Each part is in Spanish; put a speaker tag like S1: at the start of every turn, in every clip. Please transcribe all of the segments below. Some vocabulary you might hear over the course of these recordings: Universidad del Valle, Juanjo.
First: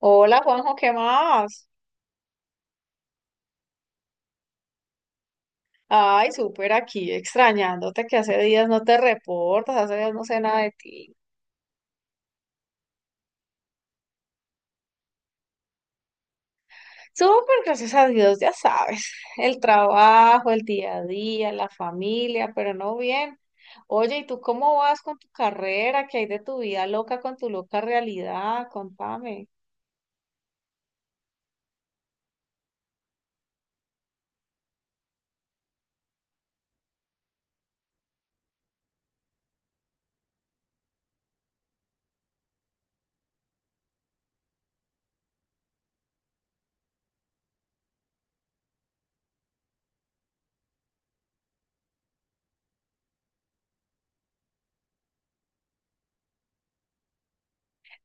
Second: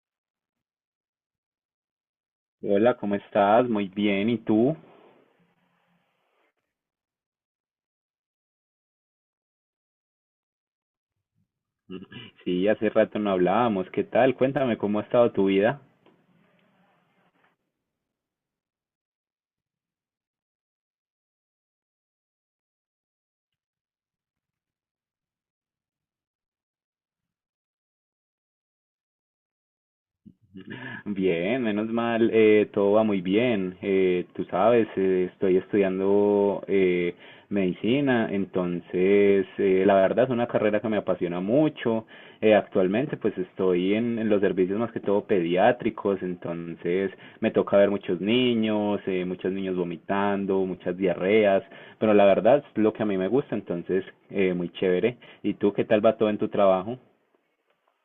S1: Hola Juanjo, ¿qué más?
S2: Hola, ¿cómo estás? Muy bien, ¿y tú?
S1: Ay, súper aquí, extrañándote que hace días no te reportas, hace días no sé nada de ti.
S2: Sí, hace rato no hablábamos. ¿Qué tal? Cuéntame cómo ha estado tu vida.
S1: Súper, gracias a Dios, ya sabes, el trabajo, el día a día, la familia, pero no bien. Oye, ¿y tú cómo vas con tu carrera? ¿Qué hay de tu vida loca con tu loca realidad? Contame.
S2: Bien, menos mal, todo va muy bien. Tú sabes, estoy estudiando medicina, entonces la verdad es una carrera que me apasiona mucho. Actualmente pues estoy en los servicios más que todo pediátricos, entonces me toca ver muchos niños vomitando, muchas diarreas, pero la verdad es lo que a mí me gusta, entonces muy chévere. ¿Y tú qué tal va todo en tu trabajo?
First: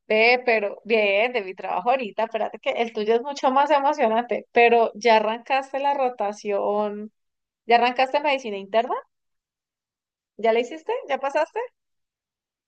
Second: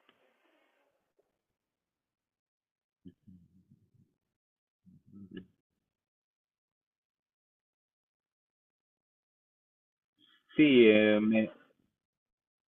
S1: Ve, pero bien, de mi trabajo ahorita, espérate que el tuyo es mucho más emocionante, pero ¿ya arrancaste la rotación? ¿Ya arrancaste medicina interna? ¿Ya la
S2: Sí,
S1: hiciste? ¿Ya pasaste?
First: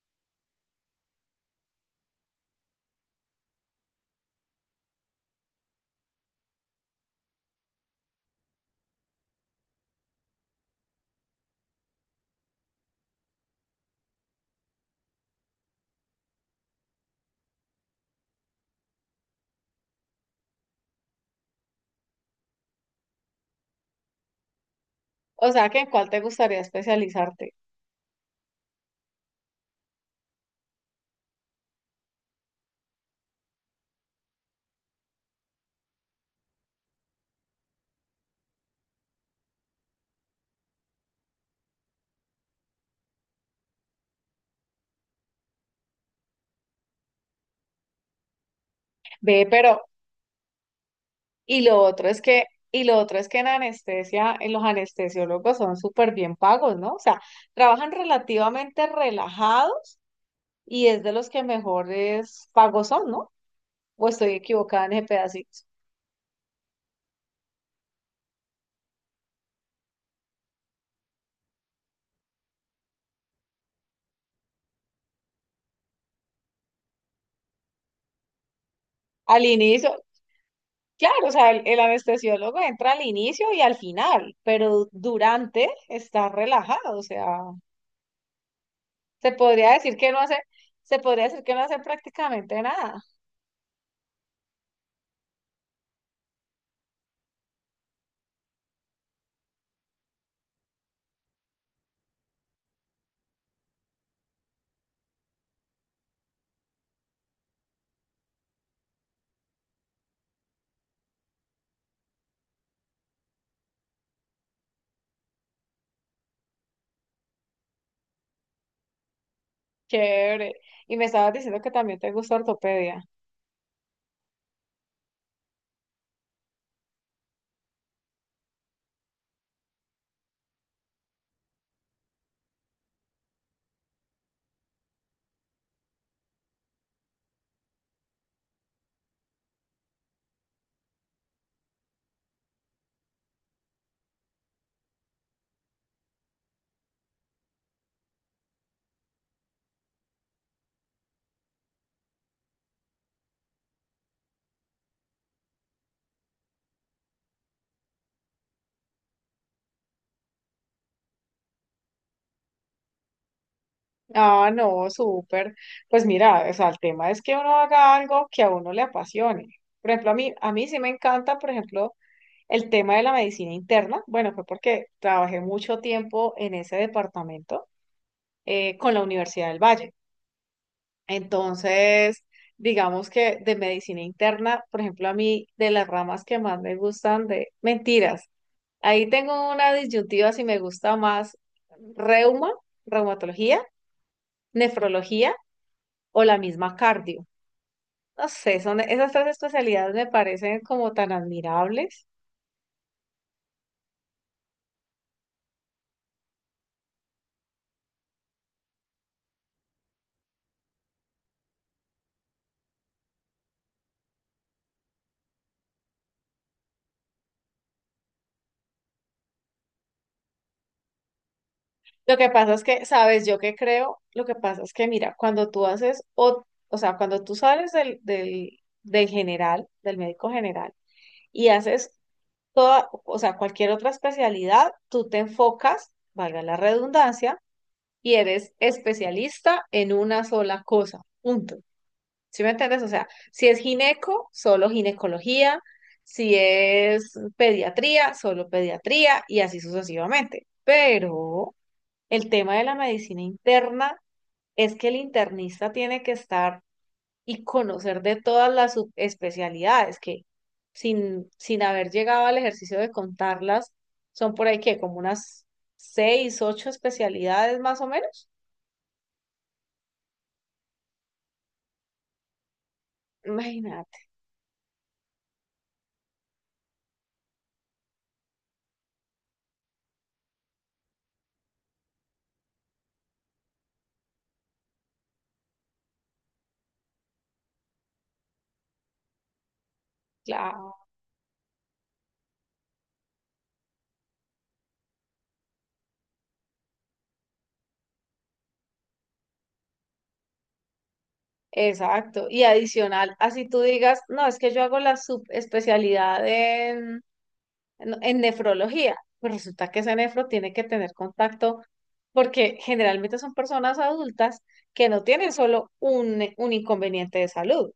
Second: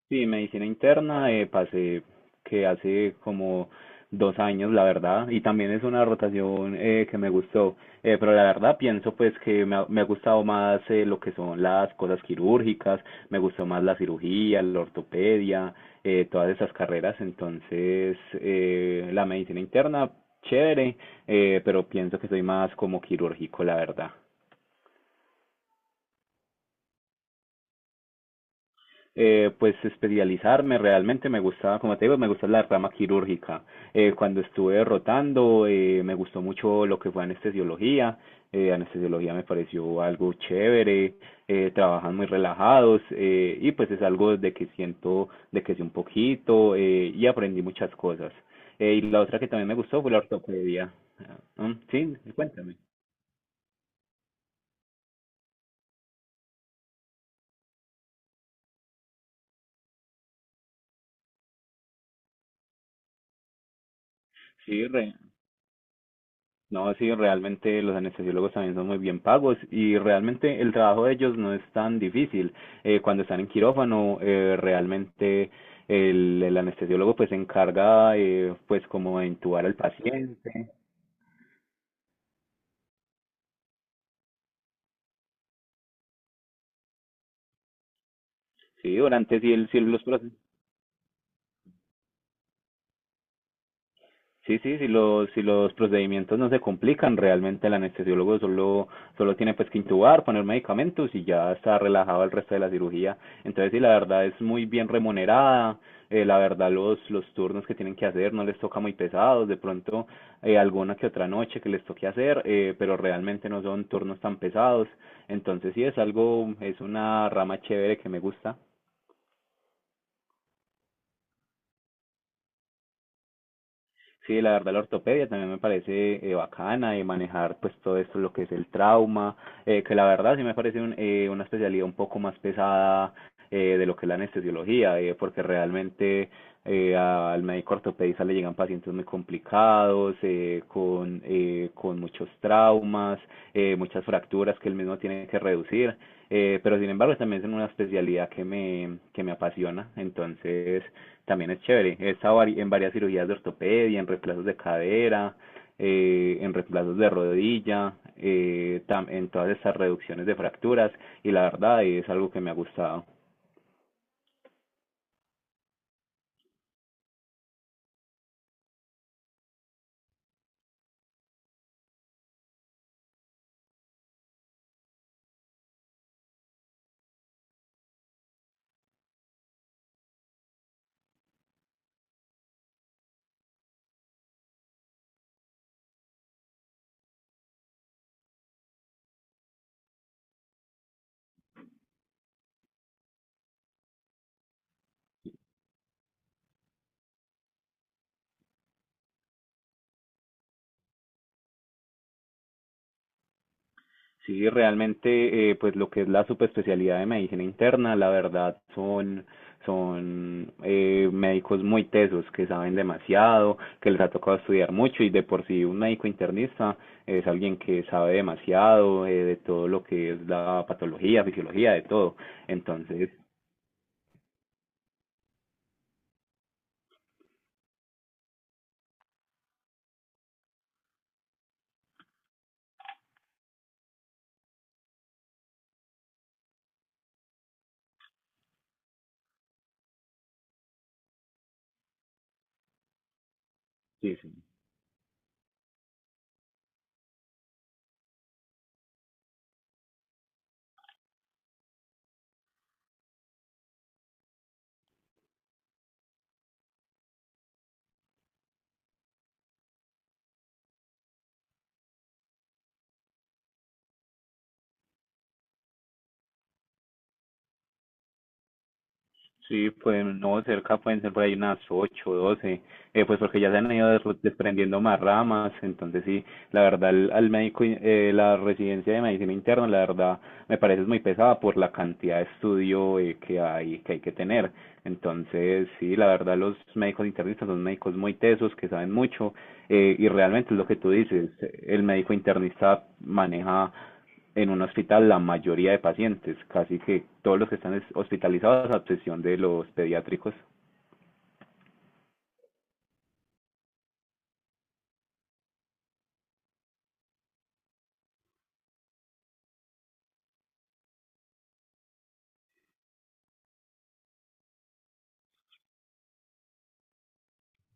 S2: sí, medicina interna, pasé que hace como 2 años, la verdad, y también es una rotación que me gustó, pero la verdad pienso pues que me ha gustado más lo que son las cosas quirúrgicas, me gustó más la cirugía, la ortopedia, todas esas carreras, entonces la medicina interna, chévere, pero pienso que soy más como quirúrgico, la verdad.
S1: O sea, ¿que en cuál te gustaría especializarte?
S2: Pues especializarme realmente me gustaba, como te digo, me gusta la rama quirúrgica. Cuando estuve rotando, me gustó mucho lo que fue anestesiología. Anestesiología me pareció algo chévere, trabajan muy relajados y pues es algo de que siento, de que sé un poquito y aprendí muchas cosas. Y la otra
S1: Ve,
S2: que también me
S1: pero,
S2: gustó fue la ortopedia. Ah,
S1: y
S2: mm,
S1: lo otro
S2: sí,
S1: es que,
S2: cuéntame.
S1: y lo otro es que en anestesia, en los anestesiólogos son súper bien pagos, ¿no? O sea, trabajan relativamente relajados y es de los que mejores pagos son, ¿no? O estoy equivocada en ese pedacito.
S2: No, sí, realmente los anestesiólogos también son muy bien pagos y realmente el trabajo de ellos no es tan difícil. Cuando están en quirófano, realmente el anestesiólogo pues se encarga pues como de
S1: Al
S2: intubar al
S1: inicio,
S2: paciente.
S1: claro, o sea, el anestesiólogo entra al inicio y al final, pero durante está relajado, o sea,
S2: Sí,
S1: se
S2: durante si, el,
S1: podría
S2: si
S1: decir
S2: los
S1: que no hace,
S2: procesos.
S1: se podría decir que no hace prácticamente nada.
S2: Sí, sí, si los procedimientos no se complican, realmente el anestesiólogo solo tiene pues que intubar, poner medicamentos y ya está relajado el resto de la cirugía. Entonces, sí, la verdad es muy bien remunerada, la verdad los turnos que tienen que hacer no les toca muy pesados, de pronto alguna que otra noche que les toque hacer, pero realmente no son turnos tan pesados. Entonces, sí, es algo, es una rama chévere que me gusta.
S1: Chévere. Y me estabas diciendo que también te gusta ortopedia.
S2: Sí, la verdad, la ortopedia también me parece bacana y manejar pues todo esto, lo que es el trauma, que la verdad sí me parece una especialidad un poco más pesada de lo que es la anestesiología, porque realmente al médico ortopedista le llegan pacientes muy complicados, con muchos traumas, muchas fracturas que él mismo tiene que reducir, pero sin embargo también es una especialidad que me apasiona, entonces también es chévere. He estado en varias cirugías de ortopedia, en reemplazos de cadera, en reemplazos de rodilla, en todas estas reducciones de fracturas y la verdad es algo que me ha gustado.
S1: Ah, no, súper. Pues mira, o sea, el tema es que uno haga algo que a uno le apasione. Por ejemplo, a mí sí me encanta, por ejemplo, el tema de la medicina interna. Bueno, fue porque trabajé mucho tiempo en ese departamento con la Universidad del Valle. Entonces, digamos que de medicina interna, por ejemplo, a mí de las ramas que más me gustan de mentiras. Ahí tengo una disyuntiva si me gusta más reuma, reumatología, nefrología o la misma cardio. No sé, son esas tres especialidades me parecen como tan admirables.
S2: Sí, realmente, pues lo que es la subespecialidad de medicina interna, la verdad, son médicos muy tesos, que saben demasiado, que les ha tocado estudiar mucho y de por sí un médico internista es alguien que sabe demasiado de todo lo que es la patología, fisiología, de todo.
S1: Lo que pasa es que,
S2: Entonces,
S1: sabes, yo que creo, lo que pasa es que, mira, cuando tú haces, o sea, cuando tú sales del general, del médico general, y haces toda, o sea, cualquier otra especialidad, tú te enfocas, valga la redundancia, y eres especialista en una sola cosa, punto. ¿Sí me entiendes? O sea, si es
S2: sí,
S1: gineco,
S2: sí.
S1: solo ginecología, si es pediatría, solo pediatría y así sucesivamente. Pero el tema de la medicina interna es que el internista tiene que estar y conocer de todas las subespecialidades que sin haber llegado al ejercicio de contarlas, son por ahí que como unas seis, ocho especialidades más o menos.
S2: Sí, pues no, cerca pueden ser por ahí unas 8 12 pues porque ya se han ido
S1: Imagínate.
S2: desprendiendo más ramas, entonces sí, la verdad, al médico, la residencia de medicina interna, la verdad, me parece es muy pesada por la cantidad de estudio que hay, que hay que tener. Entonces, sí, la verdad, los médicos internistas son médicos muy tesos, que saben mucho, y realmente es lo que
S1: Claro,
S2: tú dices, el médico internista maneja en un hospital la mayoría de pacientes, casi que todos los que están hospitalizados, a excepción de los pediátricos.
S1: exacto. Y adicional, así tú digas, no, es que yo hago la subespecialidad en, en nefrología, pues resulta que ese nefro tiene que tener contacto porque generalmente son personas adultas que no tienen solo un inconveniente de salud.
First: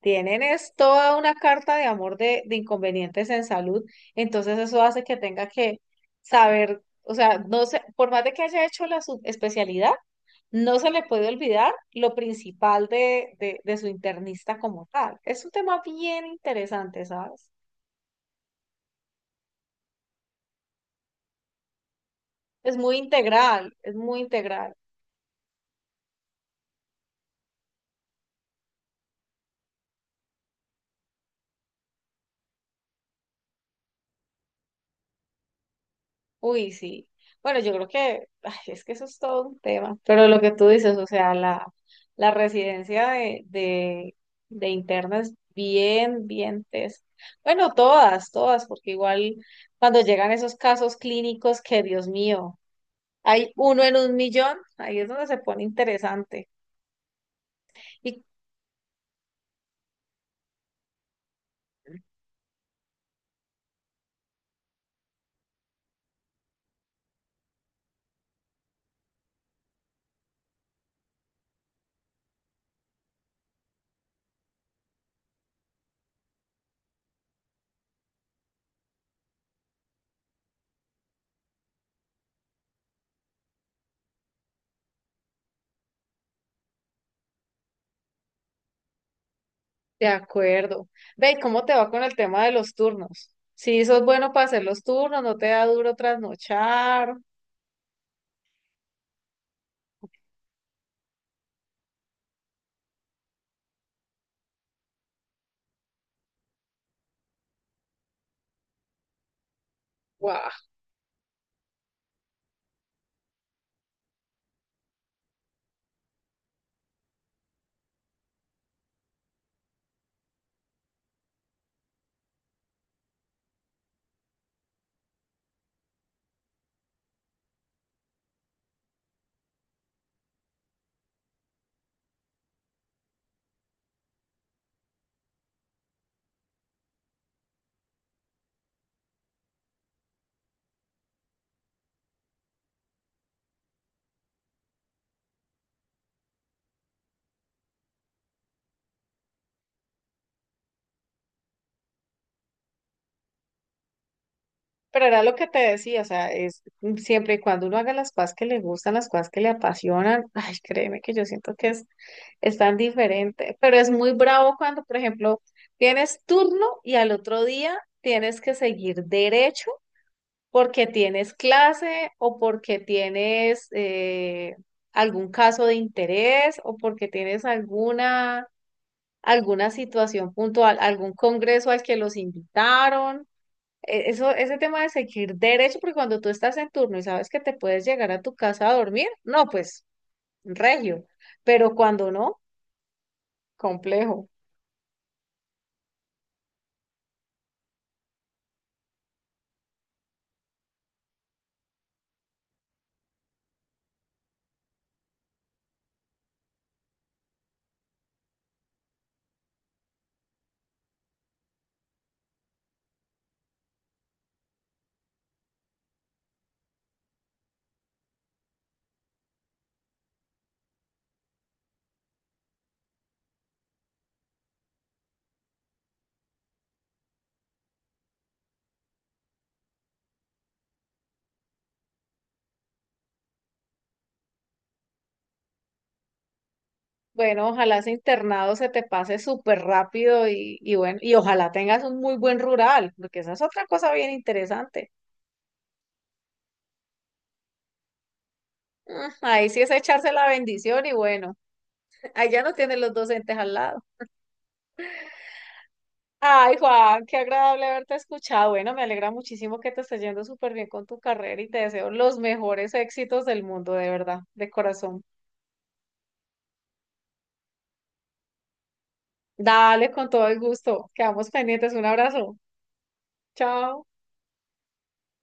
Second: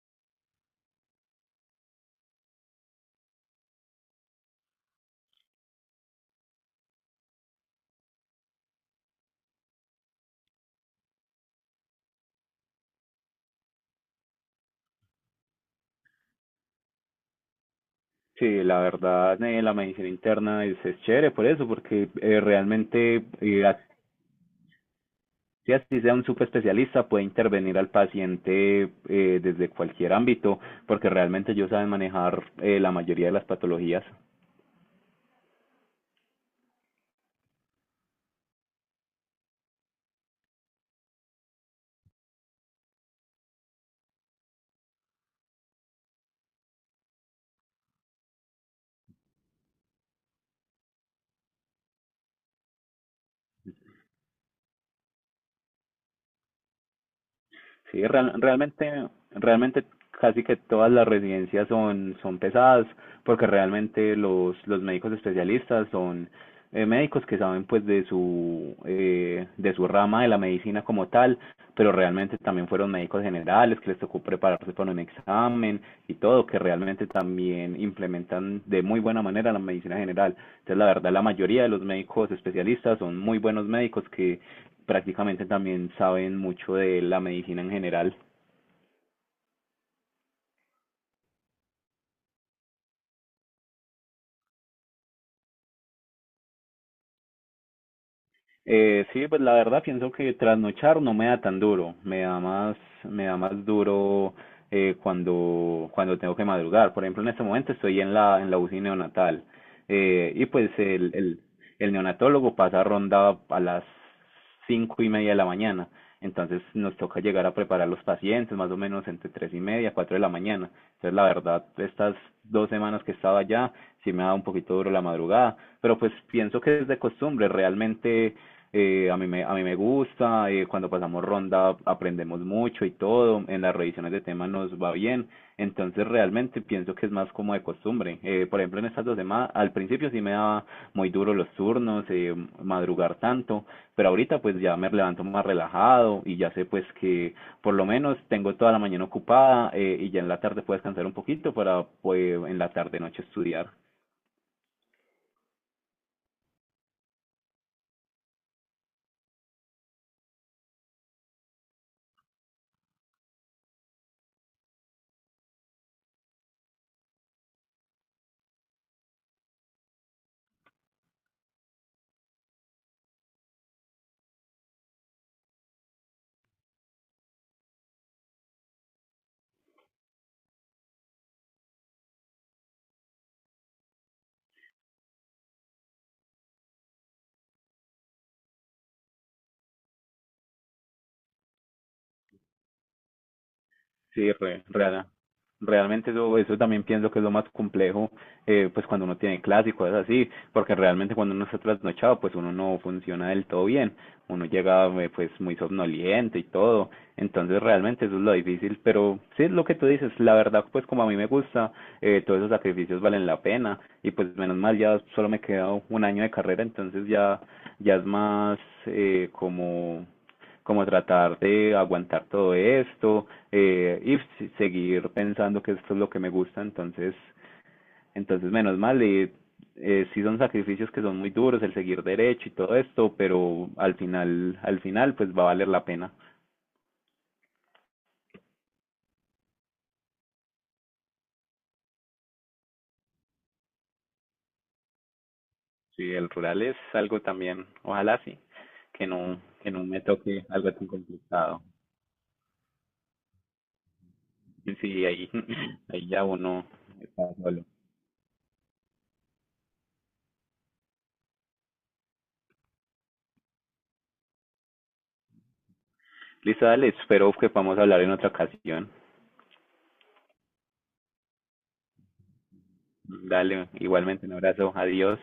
S1: Tienen es toda una carta de amor de inconvenientes en salud, entonces eso hace que tenga que saber, o sea, no sé, por más de que haya hecho la subespecialidad, no se le puede olvidar lo principal de su internista como tal. Es un tema bien interesante, ¿sabes?
S2: Sí, la verdad, la medicina interna es chévere por eso, porque
S1: Es muy
S2: realmente,
S1: integral,
S2: así,
S1: es muy integral.
S2: así sea un super especialista, puede intervenir al paciente desde cualquier ámbito, porque realmente ellos saben manejar la mayoría de las patologías.
S1: Uy, sí. Bueno, yo creo que ay, es que eso es todo un tema, pero lo que tú dices, o sea, la, la residencia de, de, de interna es bien, bien tesa. Bueno, todas, todas, porque igual cuando llegan esos casos clínicos que, Dios mío, hay uno en un millón, ahí es donde se pone interesante.
S2: Sí,
S1: Y
S2: realmente casi que todas las residencias son pesadas, porque realmente los médicos especialistas son médicos que saben pues de su rama de la medicina como tal, pero realmente también fueron médicos generales que les tocó prepararse para un examen y todo, que realmente también implementan de muy buena manera la medicina general. Entonces, la verdad, la mayoría de los médicos especialistas son muy buenos médicos que prácticamente también saben mucho de la medicina en general.
S1: de acuerdo. Ve, ¿cómo te va con el tema de los turnos? Si sos bueno para hacer los turnos, no te da duro trasnochar.
S2: Sí, pues la verdad pienso que trasnochar no me da tan duro, me da más duro cuando tengo que madrugar. Por ejemplo, en este momento estoy en la UCI neonatal y pues el neonatólogo pasa ronda a las 5:30 de la mañana. Entonces nos toca llegar a preparar los pacientes más o menos entre 3:30, 4 de la mañana. Entonces la verdad, estas dos semanas que estaba allá, sí me da un poquito duro la madrugada, pero pues pienso que es de costumbre, realmente a mí me gusta, cuando pasamos ronda aprendemos mucho y todo, en las revisiones de temas nos va bien, entonces realmente pienso que es más como de costumbre. Por ejemplo, en estas 2 semanas, al principio sí me daba muy duro los turnos, madrugar tanto, pero ahorita pues ya me levanto más relajado y ya sé pues que por lo menos tengo toda la mañana ocupada y ya en la tarde puedo descansar un poquito para pues en la tarde noche estudiar.
S1: Pero era lo que te decía, o sea, es siempre y cuando uno haga las cosas que le gustan, las cosas que le apasionan, ay, créeme que yo siento que es tan diferente, pero es muy bravo cuando, por ejemplo, tienes turno y al otro día tienes que seguir derecho porque tienes clase o porque tienes algún caso de interés o porque tienes alguna, alguna situación puntual, algún congreso al que los invitaron. Eso, ese tema de seguir derecho, porque cuando tú estás en turno y sabes que te puedes llegar a tu casa a dormir, no, pues, regio. Pero cuando no, complejo.
S2: Sí, realmente eso también pienso que es lo más complejo, pues cuando uno tiene clases y cosas así, porque realmente cuando uno está trasnochado, pues uno no funciona del todo bien. Uno llega pues muy somnoliento y todo, entonces realmente eso es lo difícil, pero sí es lo que tú dices, la verdad pues como a mí me gusta, todos esos sacrificios valen la pena y pues menos mal ya solo me queda un año de carrera, entonces ya es más eh, como como tratar de aguantar todo esto y seguir pensando que esto es lo que me gusta, entonces, menos mal, y sí son sacrificios que son muy duros, el seguir derecho y todo esto, pero al final, pues va a valer la pena.
S1: Bueno, ojalá ese internado se te pase súper rápido y bueno, y ojalá tengas un muy buen rural, porque esa es otra cosa bien interesante.
S2: Sí, el rural es algo también, ojalá sí, que
S1: Mm,
S2: no,
S1: ahí sí es
S2: que no me
S1: echarse la
S2: toque algo
S1: bendición
S2: tan
S1: y bueno,
S2: complicado.
S1: ahí ya no tienes los docentes al lado.
S2: Sí, ahí, ahí ya
S1: Ay,
S2: uno
S1: Juan, qué
S2: está solo.
S1: agradable haberte escuchado. Bueno, me alegra muchísimo que te esté yendo súper bien con tu carrera y te deseo los mejores éxitos del mundo, de verdad, de corazón.
S2: Listo, dale, espero que podamos hablar en otra ocasión.
S1: Dale con todo el gusto. Quedamos pendientes. Un abrazo.
S2: Dale,
S1: Chao.
S2: igualmente un abrazo, adiós.